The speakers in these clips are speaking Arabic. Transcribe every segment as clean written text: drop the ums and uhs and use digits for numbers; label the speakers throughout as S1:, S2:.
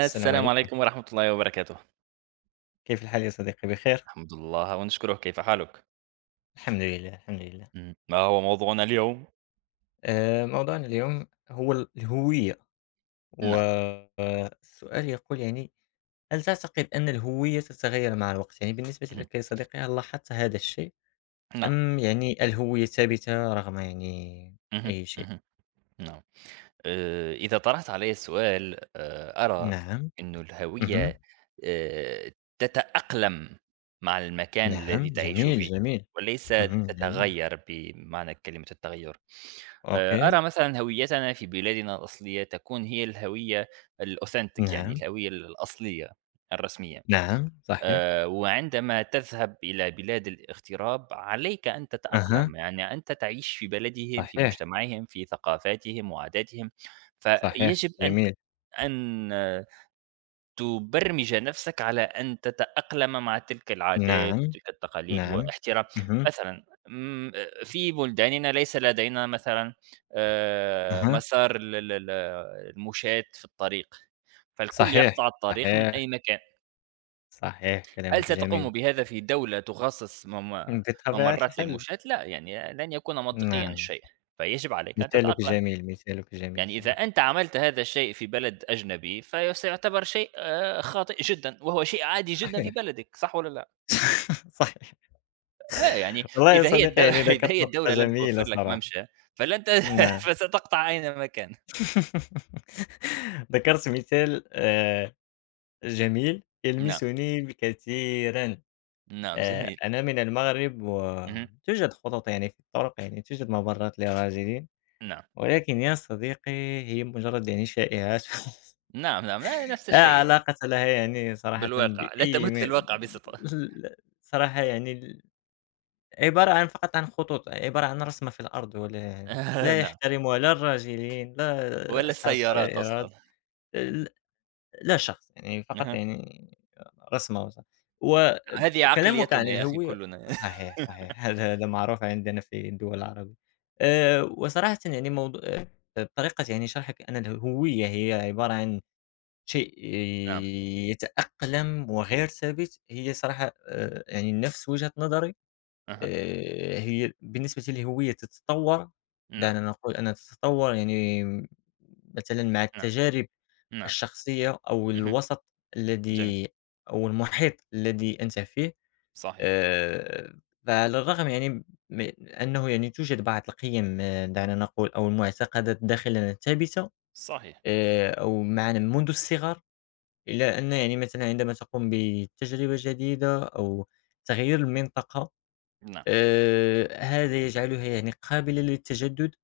S1: السلام عليكم،
S2: عليكم ورحمة الله وبركاته.
S1: كيف الحال يا صديقي بخير؟
S2: الحمد لله ونشكره. كيف حالك؟
S1: الحمد لله، الحمد لله.
S2: مم. ما هو موضوعنا اليوم؟
S1: موضوعنا اليوم هو الهوية،
S2: نعم.
S1: والسؤال يقول يعني هل تعتقد أن الهوية تتغير مع الوقت؟ يعني بالنسبة
S2: مهم.
S1: لك يا صديقي هل لاحظت هذا الشيء؟
S2: نعم.
S1: أم يعني الهوية ثابتة رغم يعني
S2: مهم.
S1: أي شيء؟
S2: مهم. نعم. إذا طرحت علي السؤال، أرى
S1: نعم،
S2: أن
S1: اهم،
S2: الهوية آه، تتأقلم مع المكان
S1: نعم،
S2: الذي تعيش
S1: جميل،
S2: فيه
S1: جميل،
S2: وليس
S1: اهم، جميل،
S2: تتغير بمعنى كلمة التغير.
S1: أوكي،
S2: أرى مثلا هويتنا في بلادنا الأصلية تكون هي الهوية الأوثنتيك، يعني
S1: نعم،
S2: الهوية الأصلية الرسمية.
S1: نعم، صحيح،
S2: وعندما تذهب إلى بلاد الاغتراب عليك أن
S1: أها،
S2: تتأقلم، يعني أنت تعيش في بلدهم، في
S1: صحيح،
S2: مجتمعهم، في ثقافاتهم وعاداتهم،
S1: صحيح،
S2: فيجب أن
S1: جميل،
S2: أن تبرمج نفسك على أن تتأقلم مع تلك العادات
S1: نعم،
S2: وتلك التقاليد
S1: نعم،
S2: واحترام.
S1: اهم.
S2: مثلًا في بلداننا ليس لدينا مثلًا،
S1: أها.
S2: مسار ال ال ال المشاة في الطريق، فالكل يقطع
S1: صحيح،
S2: الطريق من
S1: صحيح،
S2: أي مكان.
S1: صحيح
S2: هل
S1: كلامك جميل،
S2: ستقوم بهذا في دولة تخصص
S1: بطبيعة
S2: ممرات
S1: الحال.
S2: للمشاة؟ لا، يعني لن يكون منطقيًا
S1: نعم،
S2: الشيء، فيجب عليك أن
S1: مثالك
S2: تتأقلم.
S1: جميل، مثالك جميل
S2: يعني إذا
S1: صراحة.
S2: أنت عملت هذا الشيء في بلد أجنبي فسيعتبر شيء خاطئ جدًا، وهو شيء عادي جدًا في
S1: صحيح،
S2: بلدك، صح والّا لأ؟
S1: صحيح.
S2: يعني
S1: والله يا
S2: إذا هي الد
S1: صديقي يعني
S2: إذا
S1: ذكرت
S2: هي
S1: نقطة
S2: الدولة لم
S1: جميلة
S2: توفر لك
S1: صراحة.
S2: ممشى فلن
S1: نعم.
S2: فستقطع أينما كان.
S1: ذكرت مثال جميل
S2: نعم،
S1: يلمسني بكثيرًا.
S2: نعم، جميل،
S1: أنا من المغرب
S2: اهم،
S1: وتوجد خطوط يعني في الطرق، يعني توجد ممرات للراجلين،
S2: نعم،
S1: ولكن يا صديقي هي مجرد يعني شائعات.
S2: نعم، نعم، نفس
S1: لا
S2: الشيء يعني
S1: علاقة لها يعني صراحةً
S2: بالواقع، لا
S1: بأي م
S2: تمت للواقع بصِدق.
S1: ل صراحة يعني عبارة عن فقط عن خطوط، عبارة عن رسمة في الأرض ولا لا
S2: نعم،
S1: يحترمها لا الراجلين، لا
S2: ولا
S1: أصحاب
S2: السيارات أصلًا.
S1: السيارات، ل لا شخص، يعني فقط
S2: أها.
S1: يعني رسمة
S2: هذه
S1: وكلامك عن
S2: عقليتنا يا أخي
S1: الهوية
S2: كلنا.
S1: صحيح، صحيح هذا معروف عندنا في الدول العربية. وصراحةً يعني موضوع طريقة يعني شرحك أن الهوية هي عبارة عن شيء
S2: نعم.
S1: يتأقلم وغير ثابت، هي صراحة يعني نفس وجهة نظري
S2: أها.
S1: هي بالنسبة للهوية تتطور،
S2: نعم.
S1: دعنا نقول أنها تتطور يعني مثلًا مع
S2: نعم.
S1: التجارب
S2: نعم.
S1: الشخصية أو
S2: اهم.
S1: الوسط
S2: جميل.
S1: الذي أو المحيط الذي أنت فيه،
S2: صحيح.
S1: آآ فعلى الرغم يعني من أنه يعني توجد بعض القيم دعنا نقول أو المعتقدات داخلنا ثابتة
S2: صحيح.
S1: أو معنا منذ الصغر إلى أن يعني مثلًا عندما تقوم بتجربة جديدة أو تغيير المنطقة،
S2: نعم.
S1: هذا يجعلها يعني قابلة للتجدد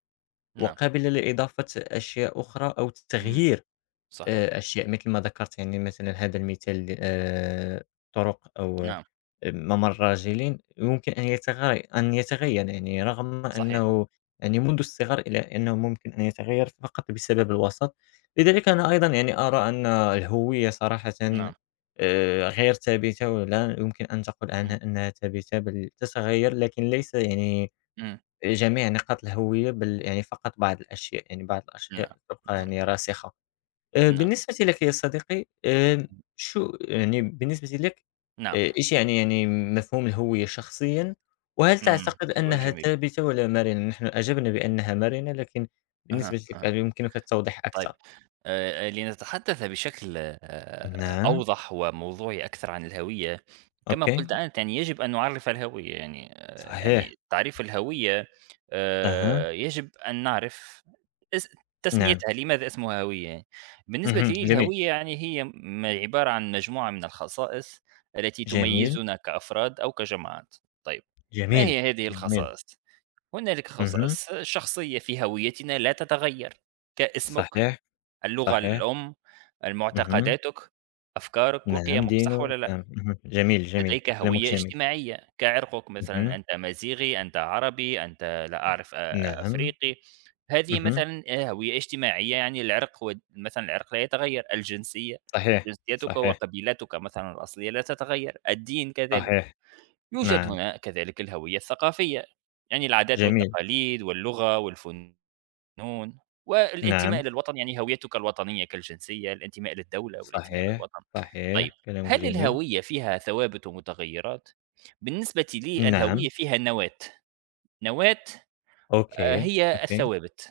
S2: نعم.
S1: وقابلة لإضافة أشياء أخرى أو
S2: إمم.
S1: تغيير
S2: صحيح.
S1: أشياء مثل ما ذكرت يعني مثلًا هذا المثال طرق أو
S2: نعم.
S1: ممر راجلٍ يمكن أن يتغيّر يعني رغم
S2: صحيح.
S1: أنه يعني منذ الصغر إلى أنه ممكن أن يتغيّر فقط بسبب الوسط، لذلك أنا أيضًا يعني أرى أن الهوية صراحةً
S2: نعم.
S1: غير ثابتة ولا يمكن أن تقول
S2: اهم.
S1: عنها أنها ثابتة بل تتغيّر، لكن ليس يعني
S2: إمم.
S1: جميع نقاط الهوية بل يعني فقط بعض الأشياء، يعني بعض
S2: نعم.
S1: الأشياء تبقى
S2: نعم.
S1: يعني راسخة.
S2: نعم.
S1: بالنسبة لك يا صديقي، شو يعني بالنسبة لك
S2: نعم.
S1: إيش يعني مفهوم الهوية شخصيًا؟ وهل
S2: إمم.
S1: تعتقد
S2: سؤال
S1: أنها
S2: جميل.
S1: ثابتة والّا مرنة؟ نحن أجبنا بأنها مرنة، لكن بالنسبة
S2: أها.
S1: لك هل
S2: أها.
S1: يمكنك التوضيح
S2: طيب،
S1: أكثر؟
S2: لنتحدث بشكل
S1: نعم،
S2: أوضح وموضوعي أكثر عن الهوية، كما قلت
S1: أوكي،
S2: أنت، يعني يجب أن نعرف الهوية، يعني
S1: صحيح،
S2: يعني تعريف الهوية.
S1: أها،
S2: يجب أن نعرف اس
S1: نعم،
S2: تسميتها، لماذا اسمها هوية؟ يعني بالنسبة
S1: اهم،
S2: لي
S1: جميل،
S2: الهوية، يعني هي عبارة عن مجموعة من الخصائص التي
S1: جميل،
S2: تميزنا كأفراد أو كجماعات. طيب، ما
S1: جميل،
S2: هي هذه
S1: جميل،
S2: الخصائص؟ هنالك
S1: اهم،
S2: خصائص شخصية في هويتنا لا تتغير، كاسمك،
S1: صحيح،
S2: اللغة
S1: صحيح،
S2: الأم،
S1: اهم،
S2: معتقداتك، أفكارك
S1: نعم
S2: وقيمك، صح
S1: دينه،
S2: والّا لأ؟
S1: نعم، اهم، جميل، جميل،
S2: لديك
S1: كلامك
S2: هوية
S1: جميل،
S2: اجتماعية، كعرقك، مثلًا
S1: اهم،
S2: أنت مزيغي، أنت عربي، أنت لا أعرف
S1: نعم،
S2: أفريقي. هذه
S1: اهم.
S2: مثلًا هوية اجتماعية، يعني العرق هو مثلًا، العرق لا يتغير، الجنسية،
S1: صحيح،
S2: جنسيتك
S1: صحيح،
S2: وقبيلتك مثلًا الأصلية لا تتغير، الدين كذلك.
S1: صحيح،
S2: يوجد
S1: نعم،
S2: هنا كذلك الهوية الثقافية، يعني العادات
S1: جميل،
S2: والتقاليد واللغة والفن نون، والانتماء
S1: نعم،
S2: للوطن، يعني هويتك الوطنية كالجنسية، الانتماء للدولة والانتماء
S1: صحيح،
S2: للوطن. طيب،
S1: صحيح، كلامك
S2: هل
S1: جميل،
S2: الهوية فيها ثوابت ومتغيرات؟ بالنسبة لي
S1: نعم،
S2: الهوية فيها نواة، نواة
S1: أوكي،
S2: هي
S1: أوكي،
S2: الثوابت،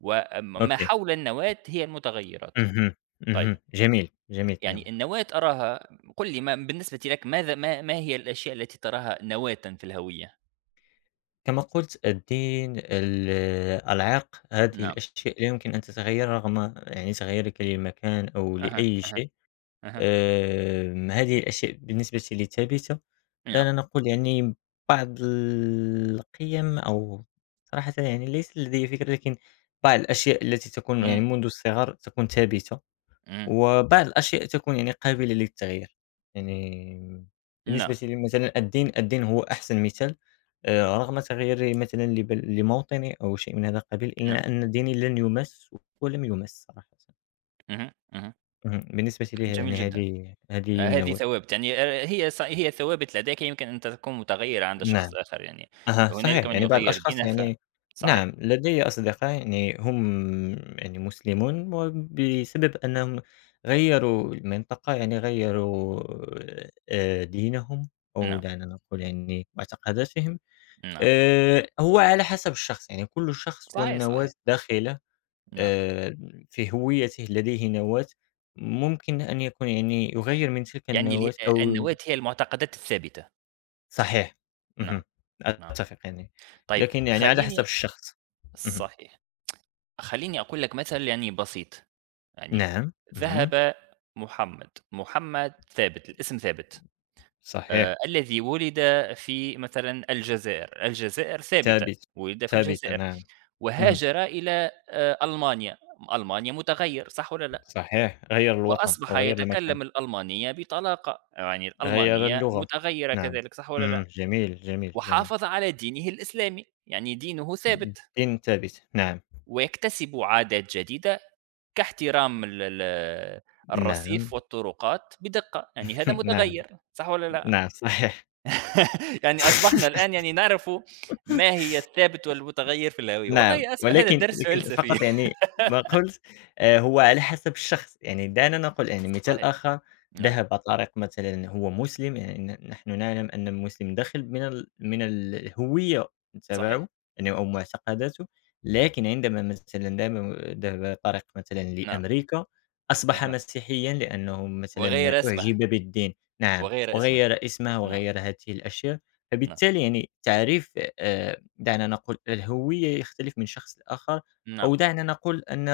S2: وم ما
S1: أوكي،
S2: حول النواة هي المتغيرات.
S1: اهم،
S2: طيب،
S1: اهم، جميل، جميل
S2: يعني
S1: كلامك،
S2: النواة أراها، قُل لي، ما بالنسبة لك، ماذا ما هي الأشياء التي تراها نواةً في الهوية؟
S1: كما قلت الدين، العرق، هذه
S2: نعم،
S1: الأشياء لا يمكن أن تتغير رغم يعني تغيرك للمكان أو
S2: أها،
S1: لأي
S2: أها،
S1: شيء.
S2: أها،
S1: هذه الأشياء بالنسبة لي ثابتة،
S2: نعم،
S1: دعنا نقول يعني بعض القِيَم أو صراحةً يعني ليس لدي فكرة، لكن بعض الأشياء التي تكون يعني
S2: إمم،
S1: منذ الصغر تكون ثابتة،
S2: إمم،
S1: وبعض الأشياء تكون يعني قابلة للتغيير. يعني بالنسبة
S2: نعم،
S1: لي مثلًا الدين، الدين هو أحسن مثال، رغم تغييري مثلًا لموطني أو شيء من هذا القبيل،
S2: نعم،
S1: إلا أن ديني لن يُمَس ولم يُمَس صراحةً.
S2: اهم، اهم،
S1: اهم، بالنسبة لي
S2: جميل
S1: يعني
S2: جدًا.
S1: هذه
S2: هذه
S1: النواة.
S2: ثوابت، يعني هي هي ثوابت لديك يمكن أن تكون متغيّرة عند شخص
S1: نعم،
S2: آخر يعني،
S1: أها،
S2: هنالك
S1: صحيح،
S2: من
S1: يعني بعض
S2: يغيّر
S1: الأشخاص
S2: دينه
S1: يعني
S2: صحيح،
S1: نعم، لدي أصدقاء يعني هم يعني مسلمون وبسبب أنهم غيّروا المنطقة، يعني غيّروا دينهم أو
S2: نعم،
S1: دعنا نقول يعني معتقداتهم،
S2: نعم،
S1: هو على حسب الشخص، يعني كل شخص
S2: صحيح،
S1: والنواة
S2: صحيح،
S1: داخله
S2: نعم،
S1: آآ في هويته لديه نواة ممكن أن يكون يعني يغيّر من تلك
S2: يعني اله
S1: النواة أو
S2: النواة هي المعتقدات الثابتة،
S1: صحيح،
S2: نعم،
S1: اهم،
S2: نعم،
S1: أتفق يعني،
S2: طيب
S1: لكن يعني على حسب
S2: خلّيني.
S1: الشخص. اهم،
S2: صحيح. خلّيني أقول لك مثل يعني بسيط، يعني
S1: نعم، اهم،
S2: ذهب محمد، محمد ثابت، الاسم ثابت.
S1: صحيح،
S2: الذي ولد في مثلًا الجزائر، الجزائر ثابتة،
S1: ثابت،
S2: ولد في
S1: ثابتة
S2: الجزائر،
S1: نعم، اهم،
S2: وهاجر إلى ألمانيا، ألمانيا متغيّر صح والّا لأ؟
S1: صحيح، غيّر الوطن
S2: وأصبح
S1: أو غيّر المكان،
S2: يتكلم الألمانية بطلاقة، يعني
S1: غيّر
S2: الألمانية
S1: اللغة،
S2: متغيّرة
S1: نعم،
S2: كذلك صح والّا
S1: إمم،
S2: لأ؟
S1: جميل، جميل، جميل،
S2: وحافظ على دينه الإسلامي، يعني دينه ثابت.
S1: الدين ثابت، نعم،
S2: ويكتسب عادات جديدة كاحترام ال ال
S1: نعم،
S2: الرصيف والطرقات بدقة، يعني هذا
S1: نعم،
S2: متغيّر صح والّا لأ؟
S1: نعم، صحيح.
S2: يعني أصبحنا الآن يعني نعرف ما هي الثابت والمتغيّر في الهوية.
S1: نعم،
S2: والله أسمع هذا
S1: ولكن
S2: درس
S1: لكن
S2: فلسفي.
S1: فقط يعني ما قُلت هو على حسب الشخص، يعني دعنا نقل يعني مثال
S2: صحيح،
S1: آخر
S2: نعم،
S1: ذهب طريق مثلًا هو مسلم، يعني نحن نعلم أن المسلم داخل من الهوية تبعه
S2: صحيح،
S1: يعني أو معتقداته، لكن عندما مثلًا ذهب طريق مثلًا
S2: نعم،
S1: لأمريكا، أصبح
S2: أها،
S1: مسيحيًا لأنه مثلًا
S2: وغير اسمه،
S1: أُعجب بالدين، نعم،
S2: وغير اسمه،
S1: وغيّر اسمه
S2: نعم،
S1: وغيّر هذه الأشياء،
S2: نعم،
S1: فبالتالي يعني تعريف آآ دعنا نقول الهوية يختلف من شخص لآخر،
S2: نعم،
S1: أو دعنا نقول أن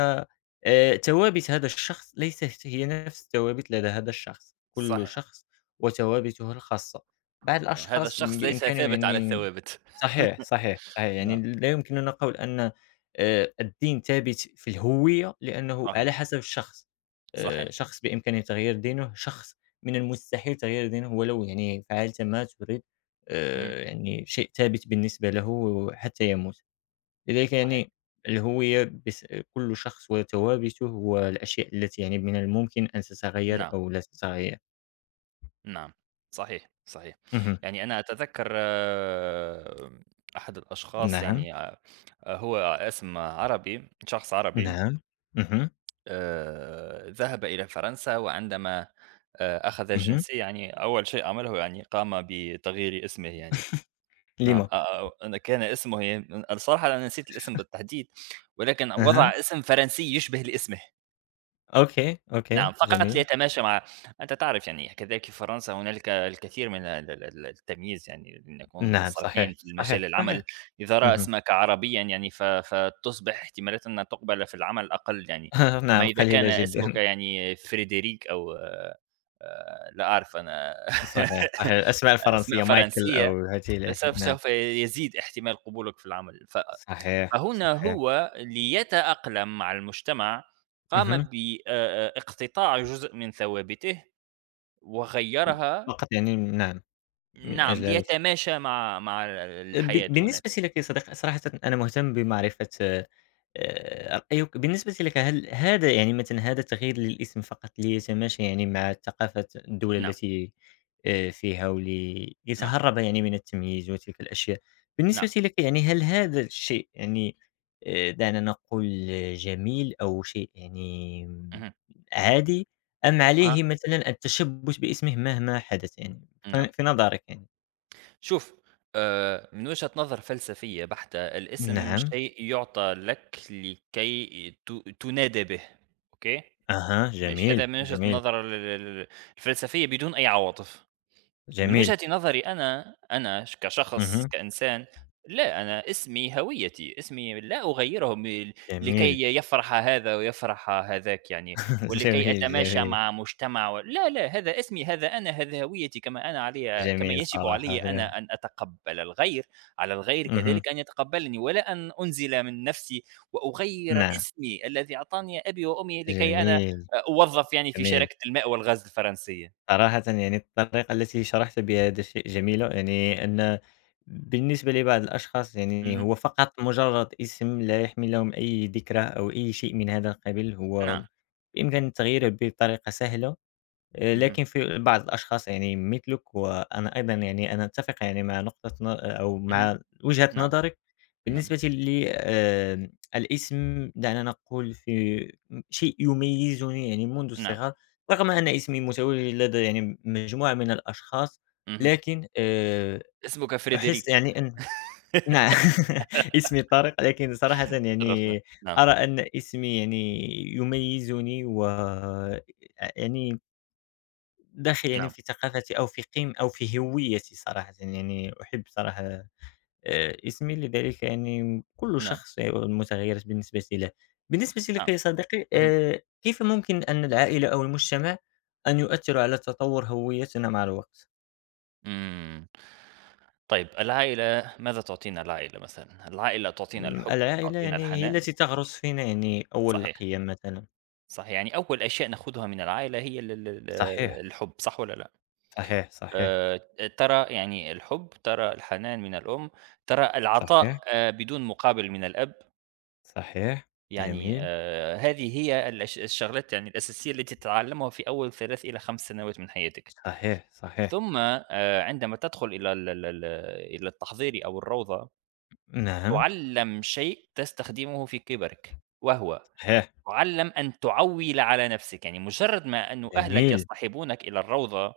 S1: توابِت هذا الشخص ليست هي نفس توابِت لدى هذا الشخص، كل
S2: صحيح،
S1: شخص وتوابِته الخاصة، بعض
S2: هذا
S1: الأشخاص
S2: الشخص ليس
S1: بإمكانهم
S2: ثابت على
S1: يعني
S2: الثوابت،
S1: صحيح، صحيح، صحيح، يعني
S2: نعم،
S1: لا يمكننا قول أن الدين ثابت في الهوية لأنه على
S2: صحيح،
S1: حسب الشخص،
S2: صحيح،
S1: شخص بإمكانه تغيير دينه، شخص من المستحيل تغيير دينه ولو يعني فعلت ما تريد.
S2: اهم،
S1: يعني شيء ثابت بالنسبة له حتى يموت. لذلك
S2: صحيح،
S1: يعني الهوية بس كل شخص وثوابته والأشياء التي يعني من الممكن أن تتغيّر
S2: نعم،
S1: أو لا تتغيّر.
S2: نعم، صحيح، صحيح،
S1: اهم.
S2: يعني أنا أتذكّر أحد الأشخاص،
S1: نعم،
S2: يعني هو اسم عربي، شخص عربي،
S1: نعم. اهم،
S2: ذهب إلى فرنسا، وعندما أخذ
S1: اهم.
S2: الجنسية يعني أول شيء عمله يعني قام بتغيير اسمه يعني، نعم
S1: لِمَ؟
S2: أن كان اسمه الصراحة أنا نسيت الاسم بالتحديد، ولكن وضع
S1: أها.
S2: اسم فرنسي يشبه لاسمه.
S1: أوكي، أوكي،
S2: نعم، فقط
S1: جميل.
S2: ليتماشى مع أنت تعرف، يعني كذلك في فرنسا هنالك الكثير من ال التمييز، يعني لنكون
S1: نعم
S2: صريحين
S1: صحيح،
S2: في مجال
S1: صحيح، صحيح.
S2: العمل، إذا رأى
S1: اهم.
S2: اسمك عربيًا يعني فتصبح احتمالات أن تُقبل في العمل أقل يعني، أما
S1: نعم
S2: إذا
S1: قليلة
S2: كان اسمك
S1: جدًا.
S2: يعني فريدريك أو لا أعرف أنا.
S1: صحيح، صحيح. الأسماء
S2: أسماء
S1: الفرنسية مايكل
S2: فرنسية،
S1: أو هذه الأشياء.
S2: فسوف
S1: نعم.
S2: سوف يزيد احتمال قبولك في العمل.
S1: صحيح،
S2: فهنا
S1: صحيح.
S2: هو ليتأقلم مع المجتمع،
S1: اهم.
S2: قام باقتطاع جزء من ثوابته وغيّرها،
S1: فقط يعني نعم، من
S2: نعم،
S1: أجل هذا الش
S2: ليتماشى مع
S1: ب
S2: الحياة هناك.
S1: بالنسبة لك يا صديقي صراحةً أنا مهتم بمعرفة رأيك بالنسبة لك هل هذا يعني مثلًا هذا التغيير للاسم فقط ليتماشى يعني مع ثقافة الدولة
S2: نعم،
S1: التي فيها ولي
S2: نعم،
S1: ليتهرب يعني من التمييز وتلك الأشياء،
S2: نعم.
S1: بالنسبة لك يعني هل هذا الشيء يعني دعنا نقول جميل أو شيء يعني
S2: اهم.
S1: عادي، أم
S2: أها،
S1: عليه مثلًا التشبث باسمه مهما حدث يعني
S2: نعم.
S1: في نظرك يعني؟
S2: شوف، من وجهة نظر فلسفية بحتة، الاسم
S1: نعم.
S2: شيء يُعطى لك لكي تُنادى به، أوكي؟
S1: أها،
S2: ماشي، هذا
S1: جميل،
S2: من وجهة
S1: جميل،
S2: النظر ال ال الفلسفية بدون أي عواطف. من
S1: جميل،
S2: وجهة نظري أنا، أنا ش كشخص،
S1: اهم،
S2: كإنسان، لا، أنا اسمي هويتي، اسمي لا أغيّره
S1: جميل،
S2: لكي يفرح هذا ويفرح هذاك يعني، ولكي
S1: جميل،
S2: أتماشى
S1: جميل،
S2: مع مجتمع. و لا، لا، هذا اسمي، هذا أنا، هذا هويتي كما أنا، علي كما
S1: جميل
S2: يجب علي
S1: صراحة، جميل،
S2: أنا أن أتقبّل الغير، على الغير
S1: اهم،
S2: كذلك أن يتقبّلني، ولا أن أنزل من نفسي وأغيّر
S1: نعم،
S2: اسمي الذي أعطاني أبي وأمي لكي أنا
S1: جميل،
S2: أوظّف يعني في
S1: جميل،
S2: شركة الماء والغاز الفرنسية.
S1: صراحةً يعني الطريقة التي شرحت بها هذا الشيء جميلة، يعني أن بالنسبة لبعض الأشخاص يعني
S2: اهم،
S1: هو فقط مجرد اسم لا يحمل لهم أي ذكرى أو أي شيء من هذا القبيل، هو
S2: نعم،
S1: بإمكان تغييره بطريقة سهلة.
S2: اهم،
S1: لكن في بعض الأشخاص يعني مثلِك، وأنا أيضًا يعني أنا أتفق يعني مع نقطة ن أو
S2: اهم.
S1: مع وجهة
S2: نعم،
S1: نظرِك
S2: نعم،
S1: بالنسبة لي الاسم دعنا نقول في شيء يميزني يعني منذ
S2: نعم،
S1: الصغر، رغم أن اسمي متوج لدى يعني مجموعة من الأشخاص،
S2: اهم،
S1: لكن
S2: اسمك
S1: أحس
S2: فريدريك.
S1: يعني أن نعم اسمي طارق، لكن صراحةً
S2: تشرفنا،
S1: يعني
S2: نعم،
S1: أرى أن اسمي يعني يميزني و يعني داخل يعني
S2: نعم،
S1: في ثقافتي أو في قيم أو في هويتي صراحةً، يعني أحب صراحة اسمي، لذلك يعني كل
S2: نعم،
S1: شخص والمتغيرات بالنسبة له. بالنسبة لك
S2: نعم،
S1: يا صديقي،
S2: اهم،
S1: كيف ممكن أن العائلة أو المجتمع أن يؤثروا على تطور هويتنا مع الوقت؟
S2: إمم. طيب، العائلة ماذا تعطينا العائلة مثلًا؟ العائلة تعطينا الحب،
S1: العائلة
S2: تعطينا
S1: يعني هي
S2: الحنان،
S1: التي تغرس فينا يعني أول
S2: صحيح،
S1: القيم مثلًا.
S2: صحيح، يعني أول أشياء ناخدها من العائلة هي ال
S1: صحيح،
S2: الحب صح والّا لأ؟
S1: صحيح، صحيح،
S2: آآ، ترى يعني الحب، ترى الحنان من الأم، ترى العطاء،
S1: صحيح،
S2: بدون مقابل من الأب.
S1: صحيح.
S2: يعني
S1: جميل.
S2: هذه هي الشغلات يعني الأساسية التي تتعلمها في أول 3 إلى 5 سنوات من حياتك.
S1: صحيح، صحيح.
S2: ثم عندما تدخل إلى ال ال ال إلى التحضيري أو الروضة،
S1: نعم.
S2: تُعلَّم شيء تستخدمه في كبرك، وهو
S1: صحيح.
S2: تُعلَّم أن تعوِّل على نفسك، يعني مجرد ما أنه أهلك
S1: جميل.
S2: يصطحبونك إلى الروضة،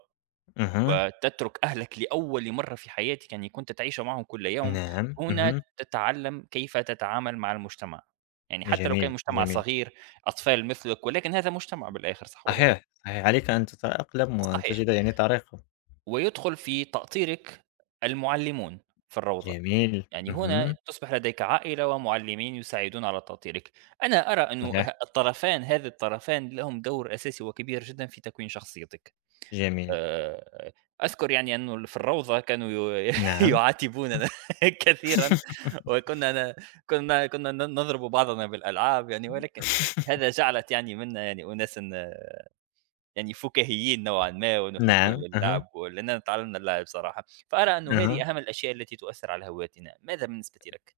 S1: أها.
S2: وتترك أهلك لأول مرّة في حياتك، يعني كنت تعيش معهم كل يوم،
S1: نعم،
S2: هنا
S1: اهم،
S2: تتعلم كيف تتعامل مع المجتمع، يعني حتى لو كان
S1: جميل،
S2: مجتمع
S1: جميل،
S2: صغير، أطفال مثلك، ولكن هذا مجتمع بالآخر صح والّا لأ؟
S1: صحيح، صحيح، عليك أن تتأقلم وأن
S2: صحيح،
S1: تجد يعني طريقة،
S2: ويدخل في تأطيرك المعلمون في الروضة،
S1: جميل،
S2: يعني هنا
S1: اهم،
S2: تصبح لديك عائلة ومعلمين يساعدون على تأطيرك. أنا أرى أنه ه
S1: صحيح،
S2: الطرفان هذا الطرفان لهم دور أساسي وكبير جدًا في تكوين شخصيتك.
S1: جميل،
S2: آآ، أذكر يعني أنه في الروضة كانوا ي
S1: نعم،
S2: يعاتبوننا كثيرًا، وكنا ن كنا كنا ن نضرب بعضنا بالألعاب يعني، ولكن هذا جعلت يعني منا يعني أناسًا يعني فكاهيين نوعًا ما، ونحب
S1: نعم، أها،
S2: اللعب، ولأننا تعلمنا اللعب صراحة، فأرى أنه
S1: أها،
S2: هذه أهم الأشياء التي تؤثر على هويتنا، ماذا بالنسبة لك؟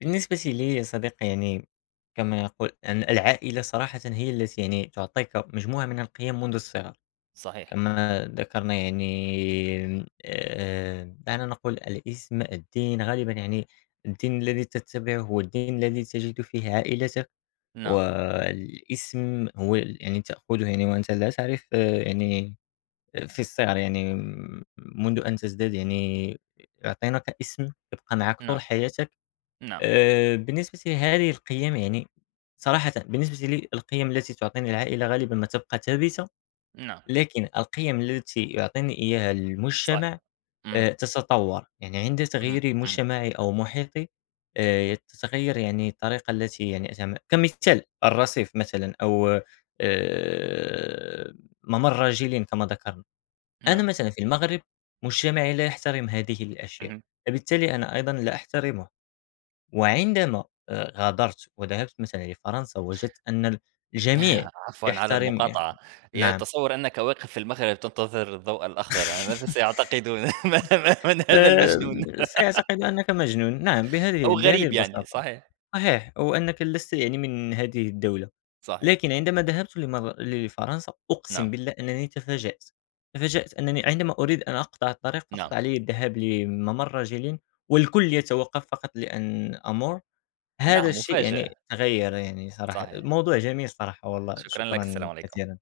S1: بالنسبة لي يا صديقي يعني كما يقول أن العائلة صراحةً هي التي يعني تعطيك مجموعة من القيم منذ الصغر،
S2: صحيح،
S1: كما ذكرنا يعني دعنا نقول الاسم، الدين، غالبًا يعني الدين الذي تتبعه هو الدين الذي تجد فيه عائلتك.
S2: نعم،
S1: والاسم هو يعني تأخذه يعني وأنت لا تعرف يعني في الصغر يعني منذ أن تزداد يعني يعطينك اسم يبقى معك
S2: نعم،
S1: طول حياتك.
S2: نعم،
S1: بالنسبة لهذه القيم يعني صراحةً بالنسبة لي القيم التي تعطيني العائلة غالبًا ما تبقى ثابتة،
S2: نعم،
S1: لكن القيم التي يعطيني إياها
S2: صحيح،
S1: المجتمع
S2: إمم،
S1: تتطور، يعني عند
S2: إمم،
S1: تغيير
S2: إمم،
S1: مجتمعي أو محيطي تتغير يعني الطريقة التي يعني أتعامل كمثال الرصيف مثلًا أو آآ ممر جيلٍ كما ذكرنا، أنا
S2: نعم،
S1: مثلًا في المغرب مجتمعي لا يحترم هذه الأشياء،
S2: اهم.
S1: فبالتالي أنا أيضًا لا أحترمه، وعندما غادرت وذهبت مثلًا لفرنسا وجدت أن الجميع
S2: عفوًا على
S1: يحترم
S2: المقاطعة،
S1: نعم،
S2: أتصور أنك واقف في المغرب تنتظر الضوء الأخضر، يعني ماذا سيعتقدون؟ ما من هذا
S1: آآ
S2: المجنون
S1: سيعتقد أنك مجنون، نعم
S2: أو
S1: بهذه
S2: غريب يعني،
S1: البساطة.
S2: صحيح،
S1: صحيح، وأنك لست يعني من هذه الدولة،
S2: صحيح،
S1: لكن عندما ذهبت لفرنسا
S2: نعم،
S1: أقسم بالله أنني تفاجأت، تفاجأت أنني عندما أريد أن أقطع الطريق
S2: نعم،
S1: فقط علي الذهاب لممر رجل والكل يتوقف فقط لأن أمر، هذا
S2: نعم
S1: الشيء
S2: مفاجأة،
S1: يعني تغير يعني صراحة،
S2: صحيح،
S1: موضوع جميل صراحة والله،
S2: شكرًا لك، السلام
S1: شكرًا
S2: عليكم.
S1: كثيرًا.